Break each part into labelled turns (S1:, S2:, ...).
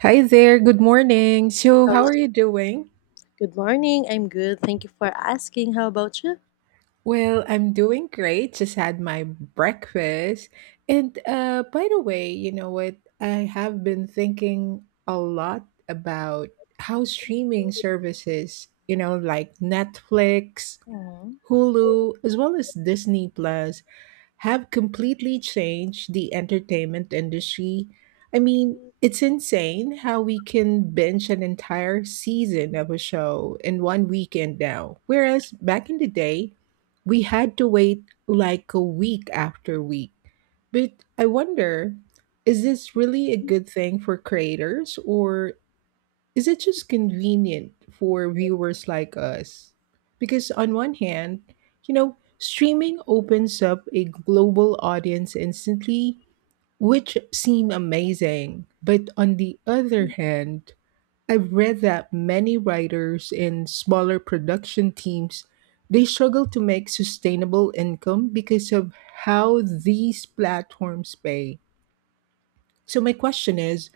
S1: Hi there, good morning. So, how
S2: Hello.
S1: are you doing?
S2: Good morning. I'm good. Thank you for asking. How about you?
S1: Well, I'm doing great. Just had my breakfast. And by the way, you know what? I have been thinking a lot about how streaming services, you know, like Netflix,
S2: Mhm.
S1: Hulu, as well as Disney Plus have completely changed the entertainment industry. I mean, it's insane how we can binge an entire season of a show in one weekend now. Whereas back in the day, we had to wait like a week after week. But I wonder, is this really a good thing for creators, or is it just convenient for viewers like us? Because on one hand, streaming opens up a global audience instantly, which seem amazing. But on the other hand, I've read that many writers and smaller production teams they struggle to make sustainable income because of how these platforms pay. So, my question is,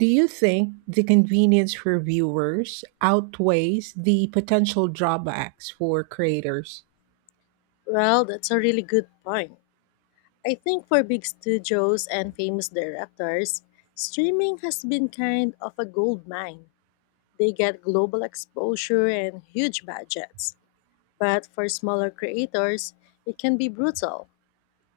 S1: do you think the convenience for viewers outweighs the potential drawbacks for creators?
S2: Well, that's a really good point. I think for big studios and famous directors, streaming has been kind of a gold mine. They get global exposure and huge budgets. But for smaller creators, it can be brutal.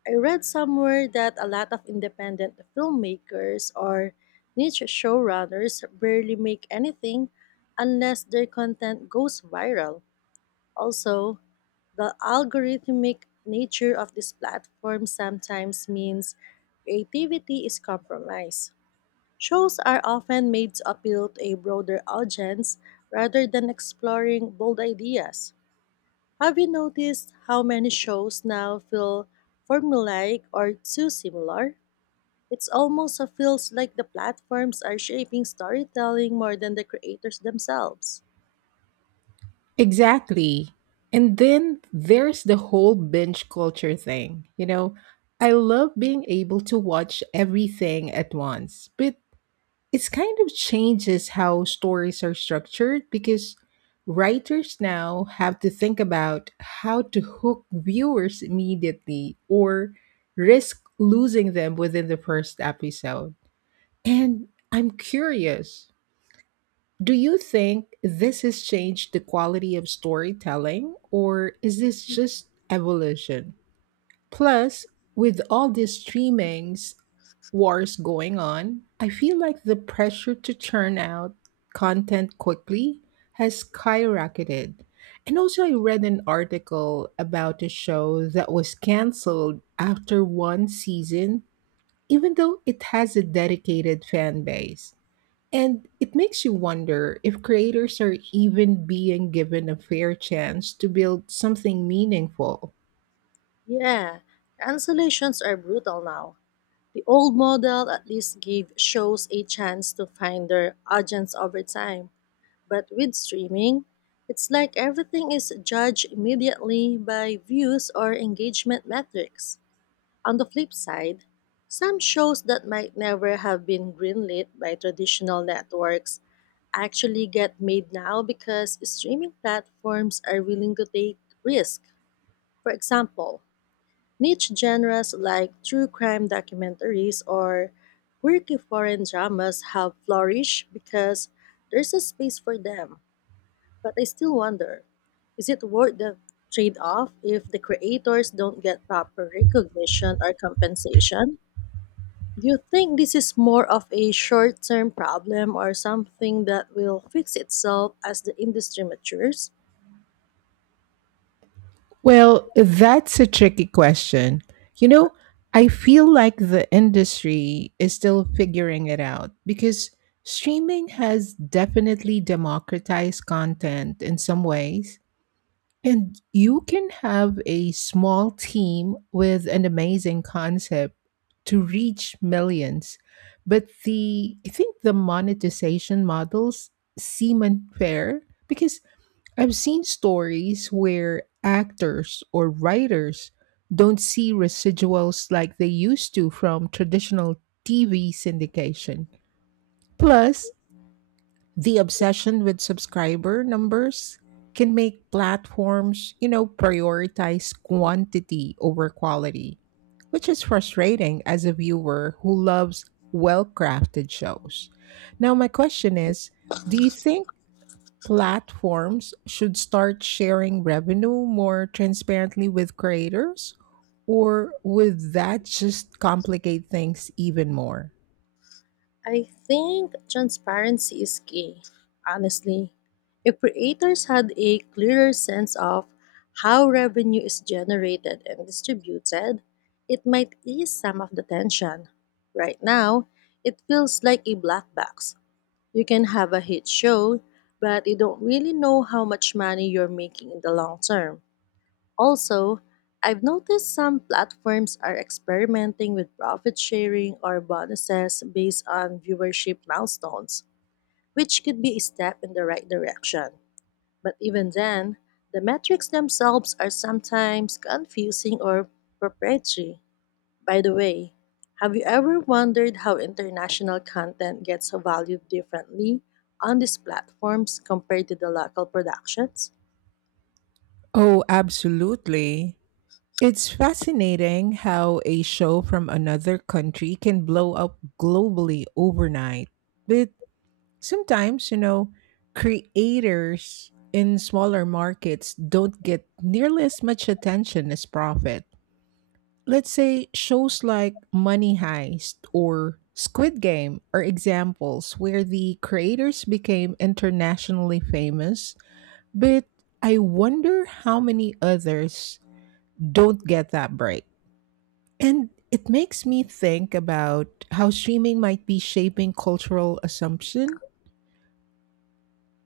S2: I read somewhere that a lot of independent filmmakers or niche showrunners barely make anything unless their content goes viral. Also, the algorithmic nature of this platform sometimes means creativity is compromised. Shows are often made to appeal to a broader audience rather than exploring bold ideas. Have you noticed how many shows now feel formulaic or too similar? It's almost a feels like the platforms are shaping storytelling more than the creators themselves.
S1: Exactly. And then there's the whole binge culture thing. I love being able to watch everything at once, but it's kind of changes how stories are structured because writers now have to think about how to hook viewers immediately or risk losing them within the first episode. And I'm curious, do you think this has changed the quality of storytelling, or is this just evolution? Plus, with all these streamings wars going on, I feel like the pressure to churn out content quickly has skyrocketed. And also, I read an article about a show that was canceled after one season, even though it has a dedicated fan base. And it makes you wonder if creators are even being given a fair chance to build something meaningful.
S2: Yeah, cancellations are brutal now. The old model at least gave shows a chance to find their audience over time. But with streaming, it's like everything is judged immediately by views or engagement metrics. On the flip side, some shows that might never have been greenlit by traditional networks actually get made now because streaming platforms are willing to take risk. For example, niche genres like true crime documentaries or quirky foreign dramas have flourished because there's a space for them. But I still wonder, is it worth the trade off if the creators don't get proper recognition or compensation? Do you think this is more of a short term problem or something that will fix itself as the industry matures?
S1: Well, that's a tricky question. You know, I feel like the industry is still figuring it out because streaming has definitely democratized content in some ways. And you can have a small team with an amazing concept to reach millions. But the I think the monetization models seem unfair because I've seen stories where actors or writers don't see residuals like they used to from traditional TV syndication. Plus, the obsession with subscriber numbers can make platforms, you know, prioritize quantity over quality, which is frustrating as a viewer who loves well crafted shows. Now, my question is, do you think platforms should start sharing revenue more transparently with creators? Or would that just complicate things even more?
S2: I think transparency is key, honestly. If creators had a clearer sense of how revenue is generated and distributed, it might ease some of the tension. Right now, it feels like a black box. You can have a hit show, but you don't really know how much money you're making in the long term. Also, I've noticed some platforms are experimenting with profit sharing or bonuses based on viewership milestones, which could be a step in the right direction. But even then, the metrics themselves are sometimes confusing or proprietary. By the way, have you ever wondered how international content gets valued differently on these platforms compared to the local productions?
S1: Oh, absolutely. It's fascinating how a show from another country can blow up globally overnight. But sometimes, creators in smaller markets don't get nearly as much attention as profit. Let's say shows like Money Heist or Squid Game are examples where the creators became internationally famous, but I wonder how many others don't get that break. And it makes me think about how streaming might be shaping cultural assumption.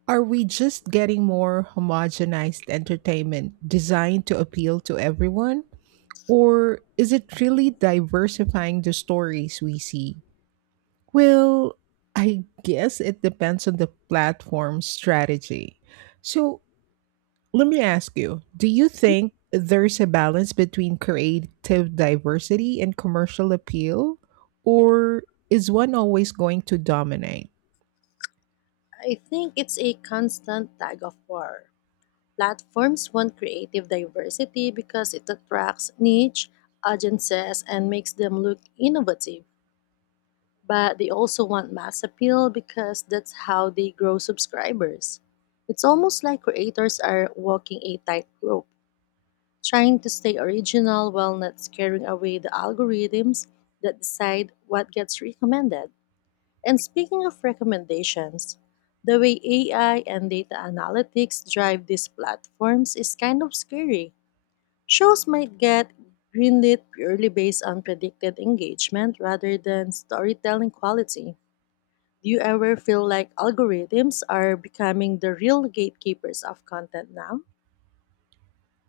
S1: Are we just getting more homogenized entertainment designed to appeal to everyone? Or is it really diversifying the stories we see? Well, I guess it depends on the platform strategy. So let me ask you, do you think there's a balance between creative diversity and commercial appeal, or is one always going to dominate?
S2: I think it's a constant tug of war. Platforms want creative diversity because it attracts niche audiences and makes them look innovative, but they also want mass appeal because that's how they grow subscribers. It's almost like creators are walking a tightrope, trying to stay original while not scaring away the algorithms that decide what gets recommended. And speaking of recommendations, the way AI and data analytics drive these platforms is kind of scary. Shows might get greenlit purely based on predicted engagement rather than storytelling quality. Do you ever feel like algorithms are becoming the real gatekeepers of content now?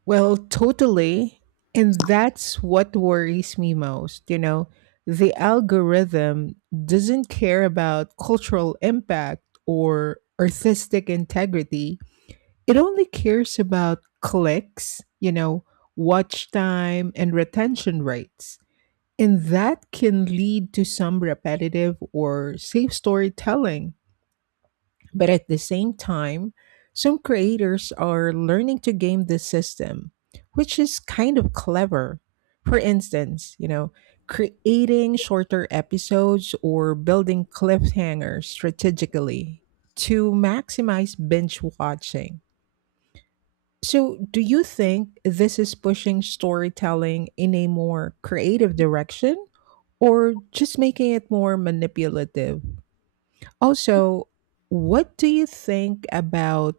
S1: Well, totally. And that's what worries me most. The algorithm doesn't care about cultural impact or artistic integrity, it only cares about clicks, watch time, and retention rates. And that can lead to some repetitive or safe storytelling, but at the same time, some creators are learning to game the system, which is kind of clever. For instance, creating shorter episodes or building cliffhangers strategically to maximize binge watching. So, do you think this is pushing storytelling in a more creative direction, or just making it more manipulative? Also, what do you think about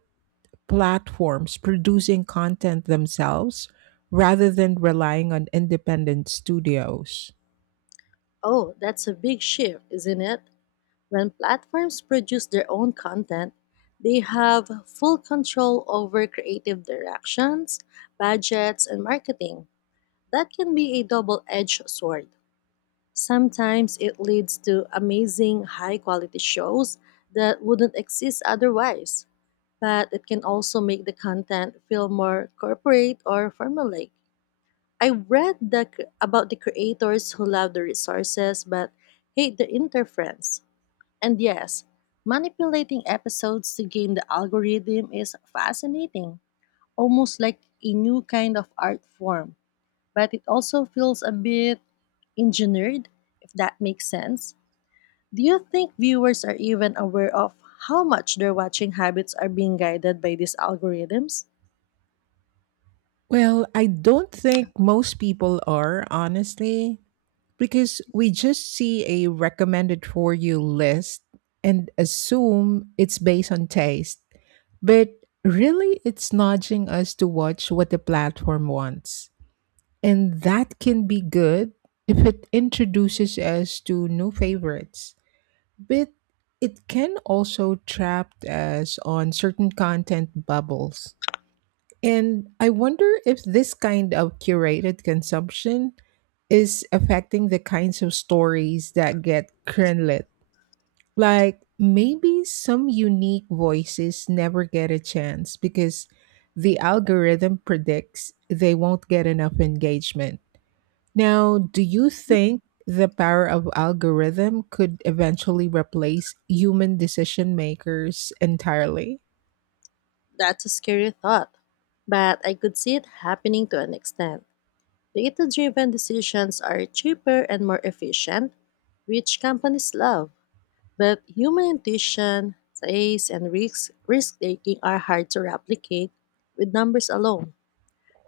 S1: platforms producing content themselves rather than relying on independent studios?
S2: Oh, that's a big shift, isn't it? When platforms produce their own content, they have full control over creative directions, budgets, and marketing. That can be a double edged sword. Sometimes it leads to amazing high quality shows that wouldn't exist otherwise, but it can also make the content feel more corporate or formulaic. I read the, about the creators who love the resources but hate the interference. And yes, manipulating episodes to game the algorithm is fascinating, almost like a new kind of art form, but it also feels a bit engineered, if that makes sense. Do you think viewers are even aware of how much their watching habits are being guided by these algorithms?
S1: Well, I don't think most people are, honestly. Because we just see a recommended for you list and assume it's based on taste. But really, it's nudging us to watch what the platform wants. And that can be good if it introduces us to new favorites. But it can also trap us on certain content bubbles. And I wonder if this kind of curated consumption is affecting the kinds of stories that get greenlit. Like maybe some unique voices never get a chance because the algorithm predicts they won't get enough engagement. Now, do you think the power of algorithm could eventually replace human decision makers entirely?
S2: That's a scary thought, but I could see it happening to an extent. Data driven decisions are cheaper and more efficient, which companies love, but human intuition, taste, and risk taking are hard to replicate with numbers alone.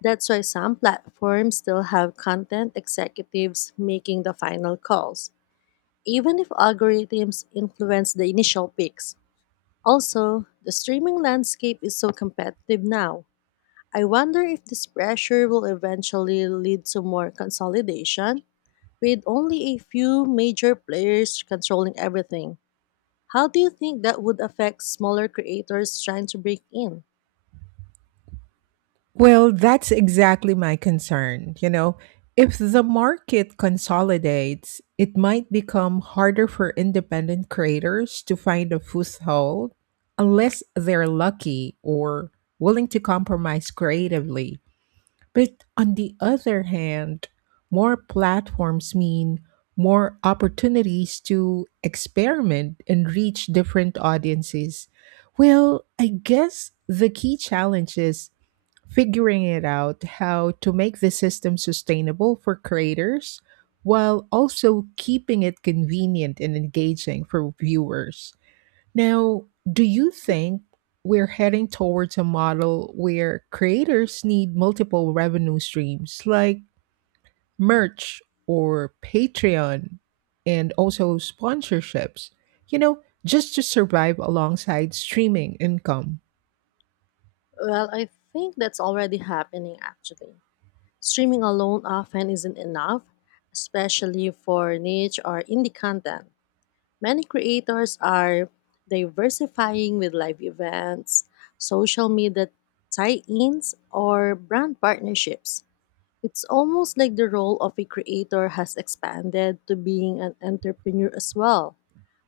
S2: That's why some platforms still have content executives making the final calls even if algorithms influence the initial picks. Also, the streaming landscape is so competitive now. I wonder if this pressure will eventually lead to more consolidation, with only a few major players controlling everything. How do you think that would affect smaller creators trying to break in?
S1: Well, that's exactly my concern. If the market consolidates, it might become harder for independent creators to find a foothold unless they're lucky or willing to compromise creatively. But on the other hand, more platforms mean more opportunities to experiment and reach different audiences. Well, I guess the key challenge is figuring it out how to make the system sustainable for creators while also keeping it convenient and engaging for viewers. Now, do you think we're heading towards a model where creators need multiple revenue streams like merch or Patreon and also sponsorships, you know, just to survive alongside streaming income?
S2: Well, I think that's already happening actually. Streaming alone often isn't enough, especially for niche or indie content. Many creators are diversifying with live events, social media tie ins, or brand partnerships. It's almost like the role of a creator has expanded to being an entrepreneur as well.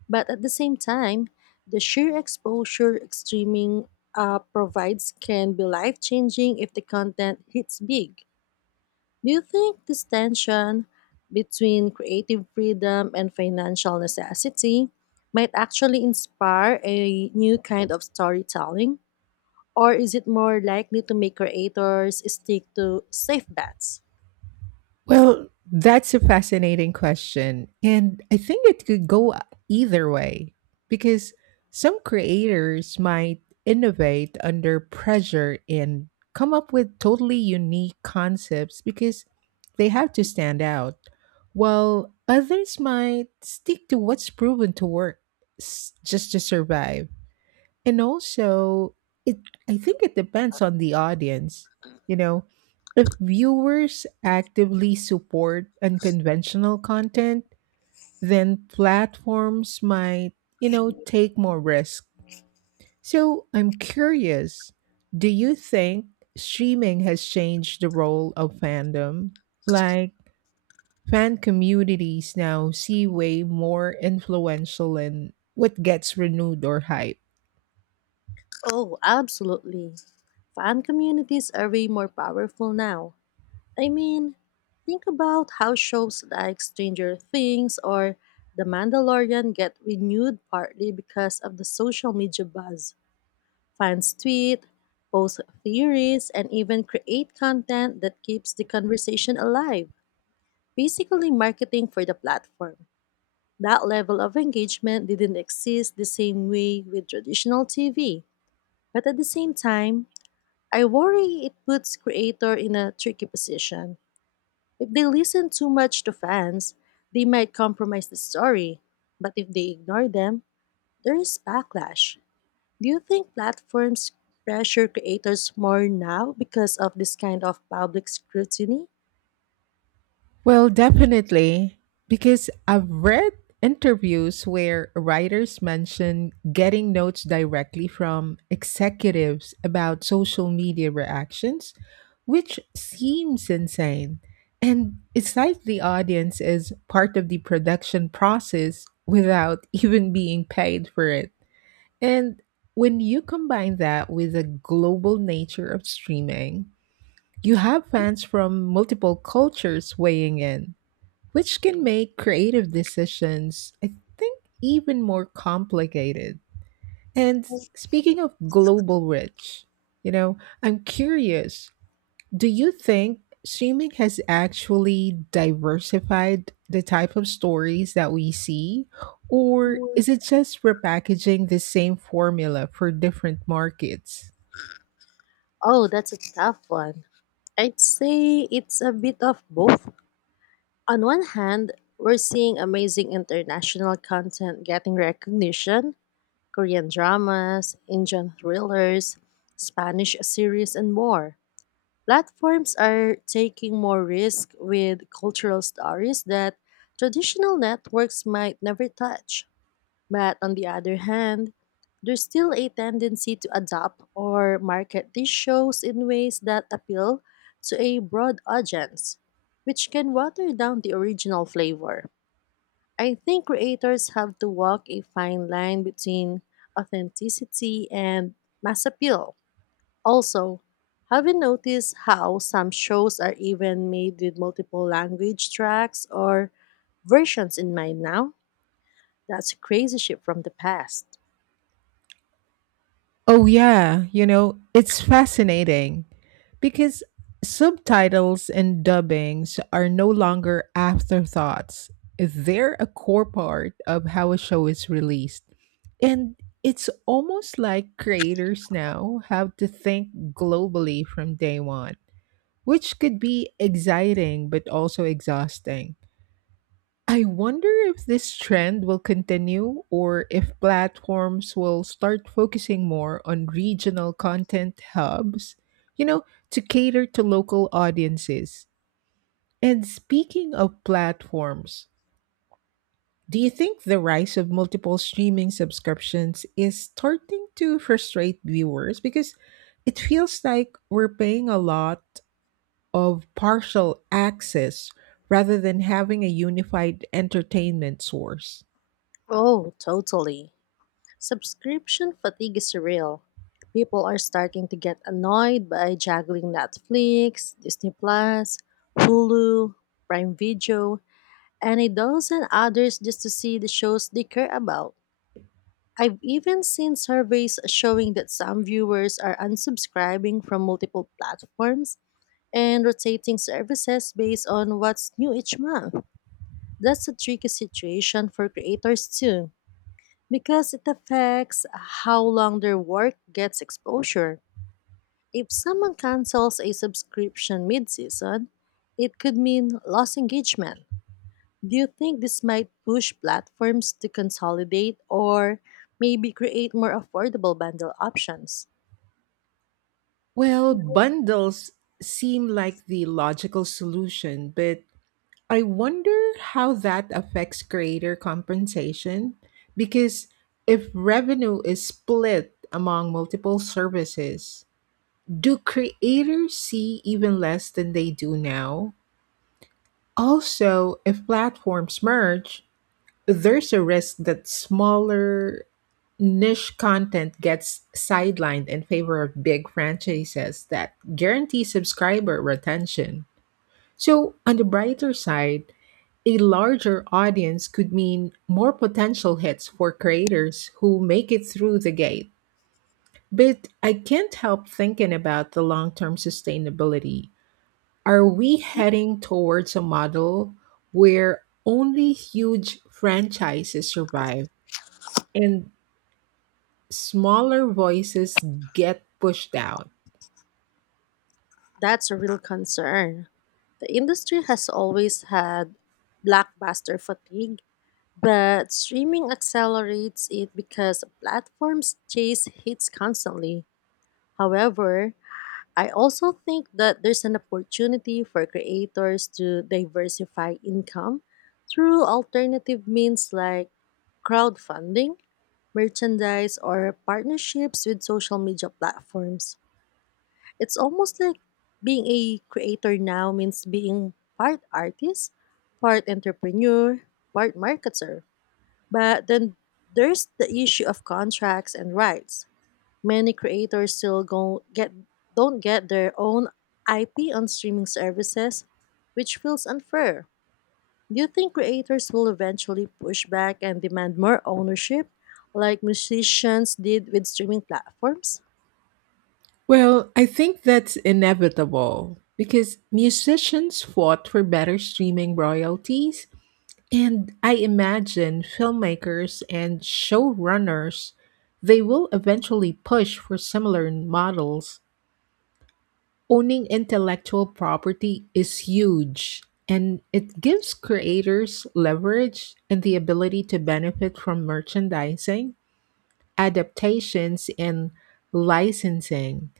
S2: But at the same time, the sheer exposure streaming provides can be life changing if the content hits big. Do you think this tension between creative freedom and financial necessity might actually inspire a new kind of storytelling? Or is it more likely to make creators stick to safe bets?
S1: Well, that's a fascinating question. And I think it could go either way because some creators might innovate under pressure and come up with totally unique concepts because they have to stand out, while others might stick to what's proven to work just to survive. And also, it I think it depends on the audience. You know, if viewers actively support unconventional content, then platforms might, take more risk. So, I'm curious, do you think streaming has changed the role of fandom? Like fan communities now see way more influential in what gets renewed or hyped.
S2: Oh, absolutely. Fan communities are way more powerful now. I mean, think about how shows like Stranger Things or The Mandalorian get renewed partly because of the social media buzz. Fans tweet, post theories, and even create content that keeps the conversation alive, basically marketing for the platform. That level of engagement didn't exist the same way with traditional TV. But at the same time, I worry it puts creator in a tricky position. If they listen too much to fans, they might compromise the story. But if they ignore them, there is backlash. Do you think platforms pressure creators more now because of this kind of public scrutiny?
S1: Well, definitely, because I've read interviews where writers mention getting notes directly from executives about social media reactions, which seems insane. And it's like the audience is part of the production process without even being paid for it. And when you combine that with the global nature of streaming, you have fans from multiple cultures weighing in, which can make creative decisions, I think, even more complicated. And speaking of global reach, I'm curious, do you think streaming has actually diversified the type of stories that we see? Or is it just repackaging the same formula for different markets?
S2: Oh, that's a tough one. I'd say it's a bit of both. On one hand, we're seeing amazing international content getting recognition, Korean dramas, Indian thrillers, Spanish series, and more. Platforms are taking more risk with cultural stories that traditional networks might never touch. But on the other hand, there's still a tendency to adopt or market these shows in ways that appeal to a broad audience, which can water down the original flavor. I think creators have to walk a fine line between authenticity and mass appeal. Also, have you noticed how some shows are even made with multiple language tracks or versions in mind now? That's crazy shit from the past.
S1: Oh, yeah. It's fascinating because subtitles and dubbings are no longer afterthoughts. They're a core part of how a show is released. And it's almost like creators now have to think globally from day one, which could be exciting but also exhausting. I wonder if this trend will continue or if platforms will start focusing more on regional content hubs, you know, to cater to local audiences. And speaking of platforms, do you think the rise of multiple streaming subscriptions is starting to frustrate viewers? Because it feels like we're paying a lot of partial access rather than having a unified entertainment source.
S2: Oh, totally. Subscription fatigue is real. People are starting to get annoyed by juggling Netflix, Disney Plus, Hulu, Prime Video, and a dozen others just to see the shows they care about. I've even seen surveys showing that some viewers are unsubscribing from multiple platforms and rotating services based on what's new each month. That's a tricky situation for creators too because it affects how long their work gets exposure. If someone cancels a subscription mid season, it could mean lost engagement. Do you think this might push platforms to consolidate or maybe create more affordable bundle options?
S1: Well, bundles seem like the logical solution, but I wonder how that affects creator compensation. Because if revenue is split among multiple services, do creators see even less than they do now? Also, if platforms merge, there's a risk that smaller niche content gets sidelined in favor of big franchises that guarantee subscriber retention. So, on the brighter side, a larger audience could mean more potential hits for creators who make it through the gate. But I can't help thinking about the long term sustainability. Are we heading towards a model where only huge franchises survive, and smaller voices get pushed out?
S2: That's a real concern. The industry has always had blockbuster fatigue, but streaming accelerates it because platforms chase hits constantly. However, I also think that there's an opportunity for creators to diversify income through alternative means like crowdfunding, merchandise, or partnerships with social media platforms. It's almost like being a creator now means being part artist, part entrepreneur, part marketer. But then there's the issue of contracts and rights. Many creators still go get don't get their own IP on streaming services, which feels unfair. Do you think creators will eventually push back and demand more ownership like musicians did with streaming platforms?
S1: Well, I think that's inevitable because musicians fought for better streaming royalties, and I imagine filmmakers and showrunners they will eventually push for similar models. Owning intellectual property is huge, and it gives creators leverage and the ability to benefit from merchandising, adaptations, and licensing.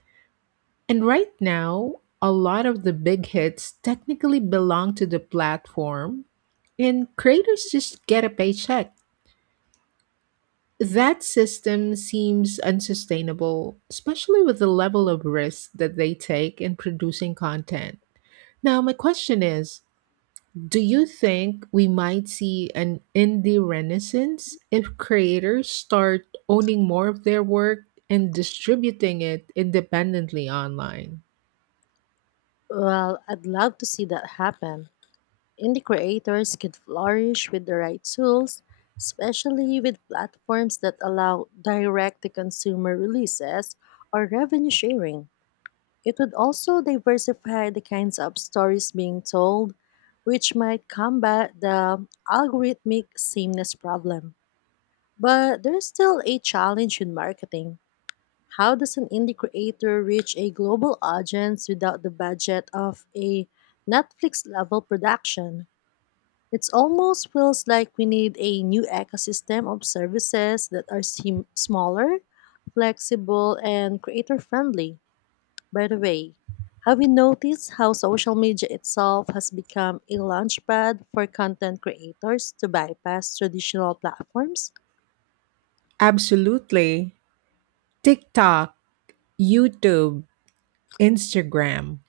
S1: And right now, a lot of the big hits technically belong to the platform, and creators just get a paycheck. That system seems unsustainable, especially with the level of risk that they take in producing content. Now, my question is, do you think we might see an indie renaissance if creators start owning more of their work and distributing it independently online?
S2: Well, I'd love to see that happen. Indie creators could flourish with the right tools, especially with platforms that allow direct to consumer releases or revenue sharing. It would also diversify the kinds of stories being told, which might combat the algorithmic sameness problem. But there's still a challenge in marketing. How does an indie creator reach a global audience without the budget of a Netflix level production? It almost feels like we need a new ecosystem of services that are smaller, flexible, and creator friendly. By the way, have you noticed how social media itself has become a launchpad for content creators to bypass traditional platforms?
S1: Absolutely. TikTok, YouTube, Instagram.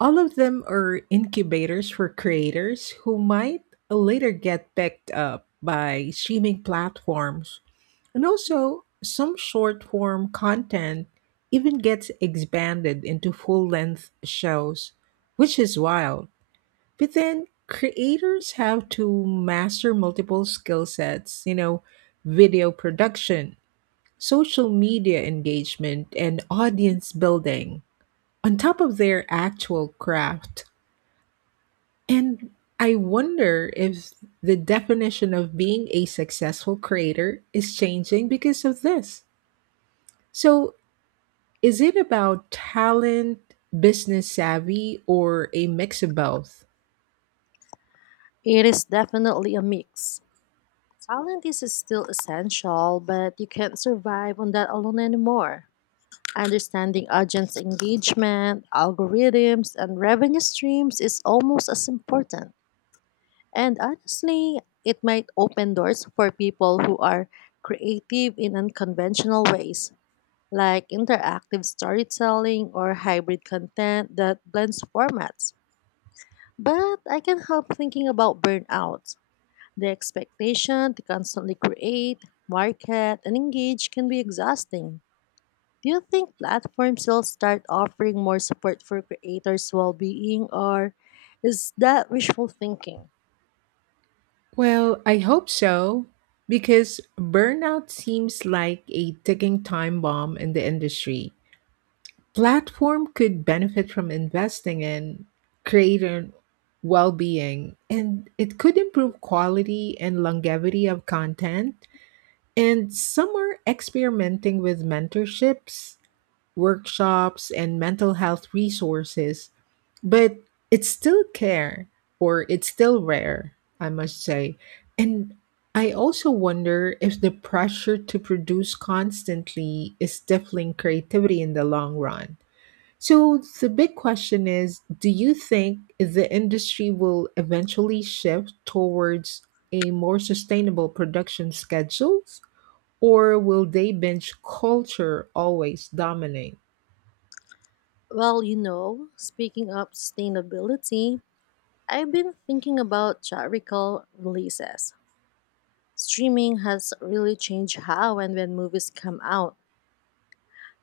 S1: All of them are incubators for creators who might later get picked up by streaming platforms. And also, some short form content even gets expanded into full length shows, which is wild. But then, creators have to master multiple skill sets, video production, social media engagement, and audience building on top of their actual craft. And I wonder if the definition of being a successful creator is changing because of this. So, is it about talent, business savvy, or a mix of both?
S2: It is definitely a mix. Talent is still essential, but you can't survive on that alone anymore. Understanding audience engagement, algorithms, and revenue streams is almost as important. And honestly, it might open doors for people who are creative in unconventional ways like interactive storytelling or hybrid content that blends formats. But I can't help thinking about burnout. The expectation to constantly create, market, and engage can be exhausting. Do you think platforms will start offering more support for creators' well being, or is that wishful thinking?
S1: Well, I hope so, because burnout seems like a ticking time bomb in the industry. Platform could benefit from investing in creator well-being, and it could improve quality and longevity of content, and some are experimenting with mentorships, workshops, and mental health resources, but it's still care or it's still rare, I must say. And I also wonder if the pressure to produce constantly is stifling creativity in the long run. So the big question is, do you think the industry will eventually shift towards a more sustainable production schedules, or will they binge culture always dominate?
S2: Well, you know, speaking of sustainability, I've been thinking about theatrical releases. Streaming has really changed how and when movies come out.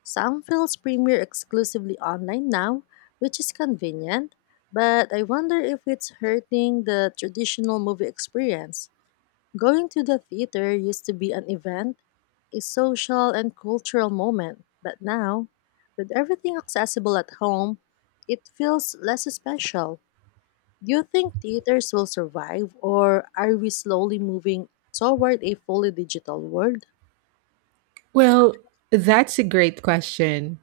S2: Some films premiere exclusively online now, which is convenient, but I wonder if it's hurting the traditional movie experience. Going to the theater used to be an event, a social and cultural moment, but now, with everything accessible at home, it feels less special. Do you think theaters will survive, or are we slowly moving toward a fully digital world?
S1: Well, that's a great question.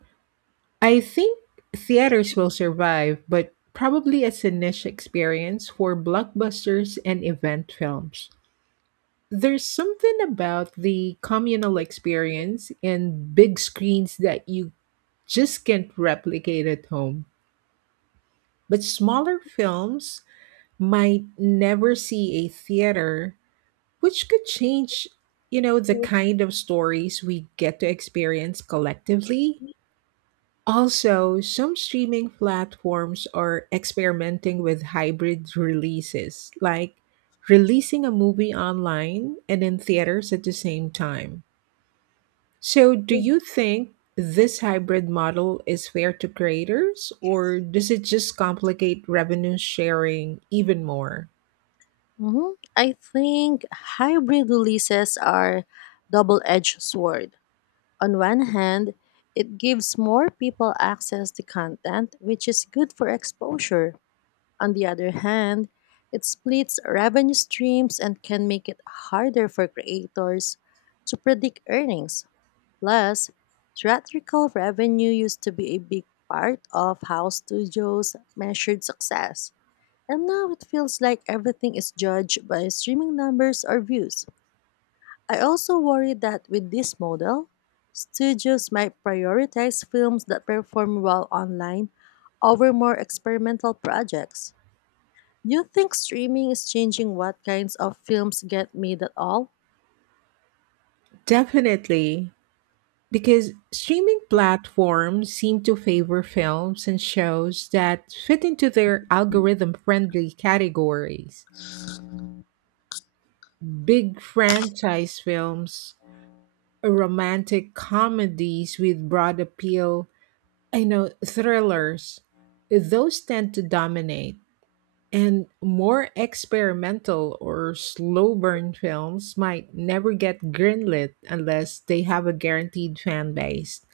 S1: I think theaters will survive, but probably as a niche experience for blockbusters and event films. There's something about the communal experience and big screens that you just can't replicate at home. But smaller films might never see a theater, which could change, the kind of stories we get to experience collectively. Also, some streaming platforms are experimenting with hybrid releases, like releasing a movie online and in theaters at the same time. So, do you think this hybrid model is fair to creators, or does it just complicate revenue sharing even more?
S2: Mhm. I think hybrid releases are double-edged sword. On one hand, it gives more people access to content, which is good for exposure. On the other hand, it splits revenue streams and can make it harder for creators to predict earnings. Plus, theatrical revenue used to be a big part of how studios measured success. And now it feels like everything is judged by streaming numbers or views. I also worry that with this model, studios might prioritize films that perform well online over more experimental projects. Do you think streaming is changing what kinds of films get made at all?
S1: Definitely, because streaming platforms seem to favor films and shows that fit into their algorithm friendly categories. Big franchise films, romantic comedies with broad appeal, I know thrillers, those tend to dominate. And more experimental or slow burn films might never get greenlit unless they have a guaranteed fan base.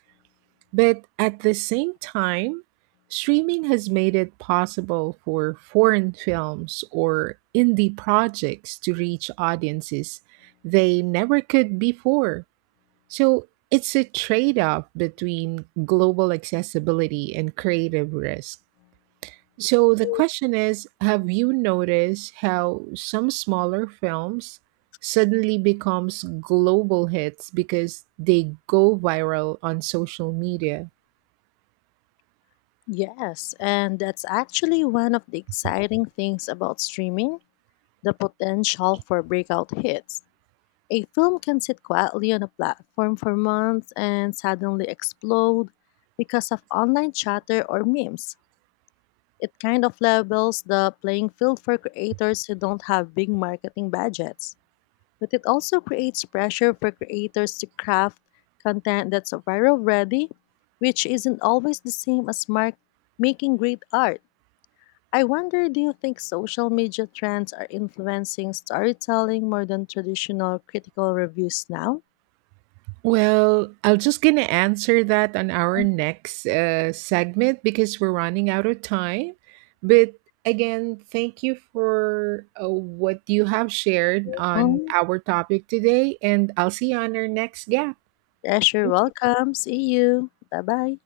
S1: But at the same time, streaming has made it possible for foreign films or indie projects to reach audiences they never could before. So it's a trade off between global accessibility and creative risk. So the question is, have you noticed how some smaller films suddenly becomes global hits because they go viral on social media?
S2: Yes, and that's actually one of the exciting things about streaming, the potential for breakout hits. A film can sit quietly on a platform for months and suddenly explode because of online chatter or memes. It kind of levels the playing field for creators who don't have big marketing budgets. But it also creates pressure for creators to craft content that's viral ready, which isn't always the same as making great art. I wonder, do you think social media trends are influencing storytelling more than traditional critical reviews now?
S1: Well, I will just gonna answer that on our next segment because we're running out of time. But again, thank you for what you have shared on
S2: Mm.
S1: our topic today, and I'll see you on our next gap.
S2: Yes, you
S1: Thank you.
S2: welcome. See you. Bye bye.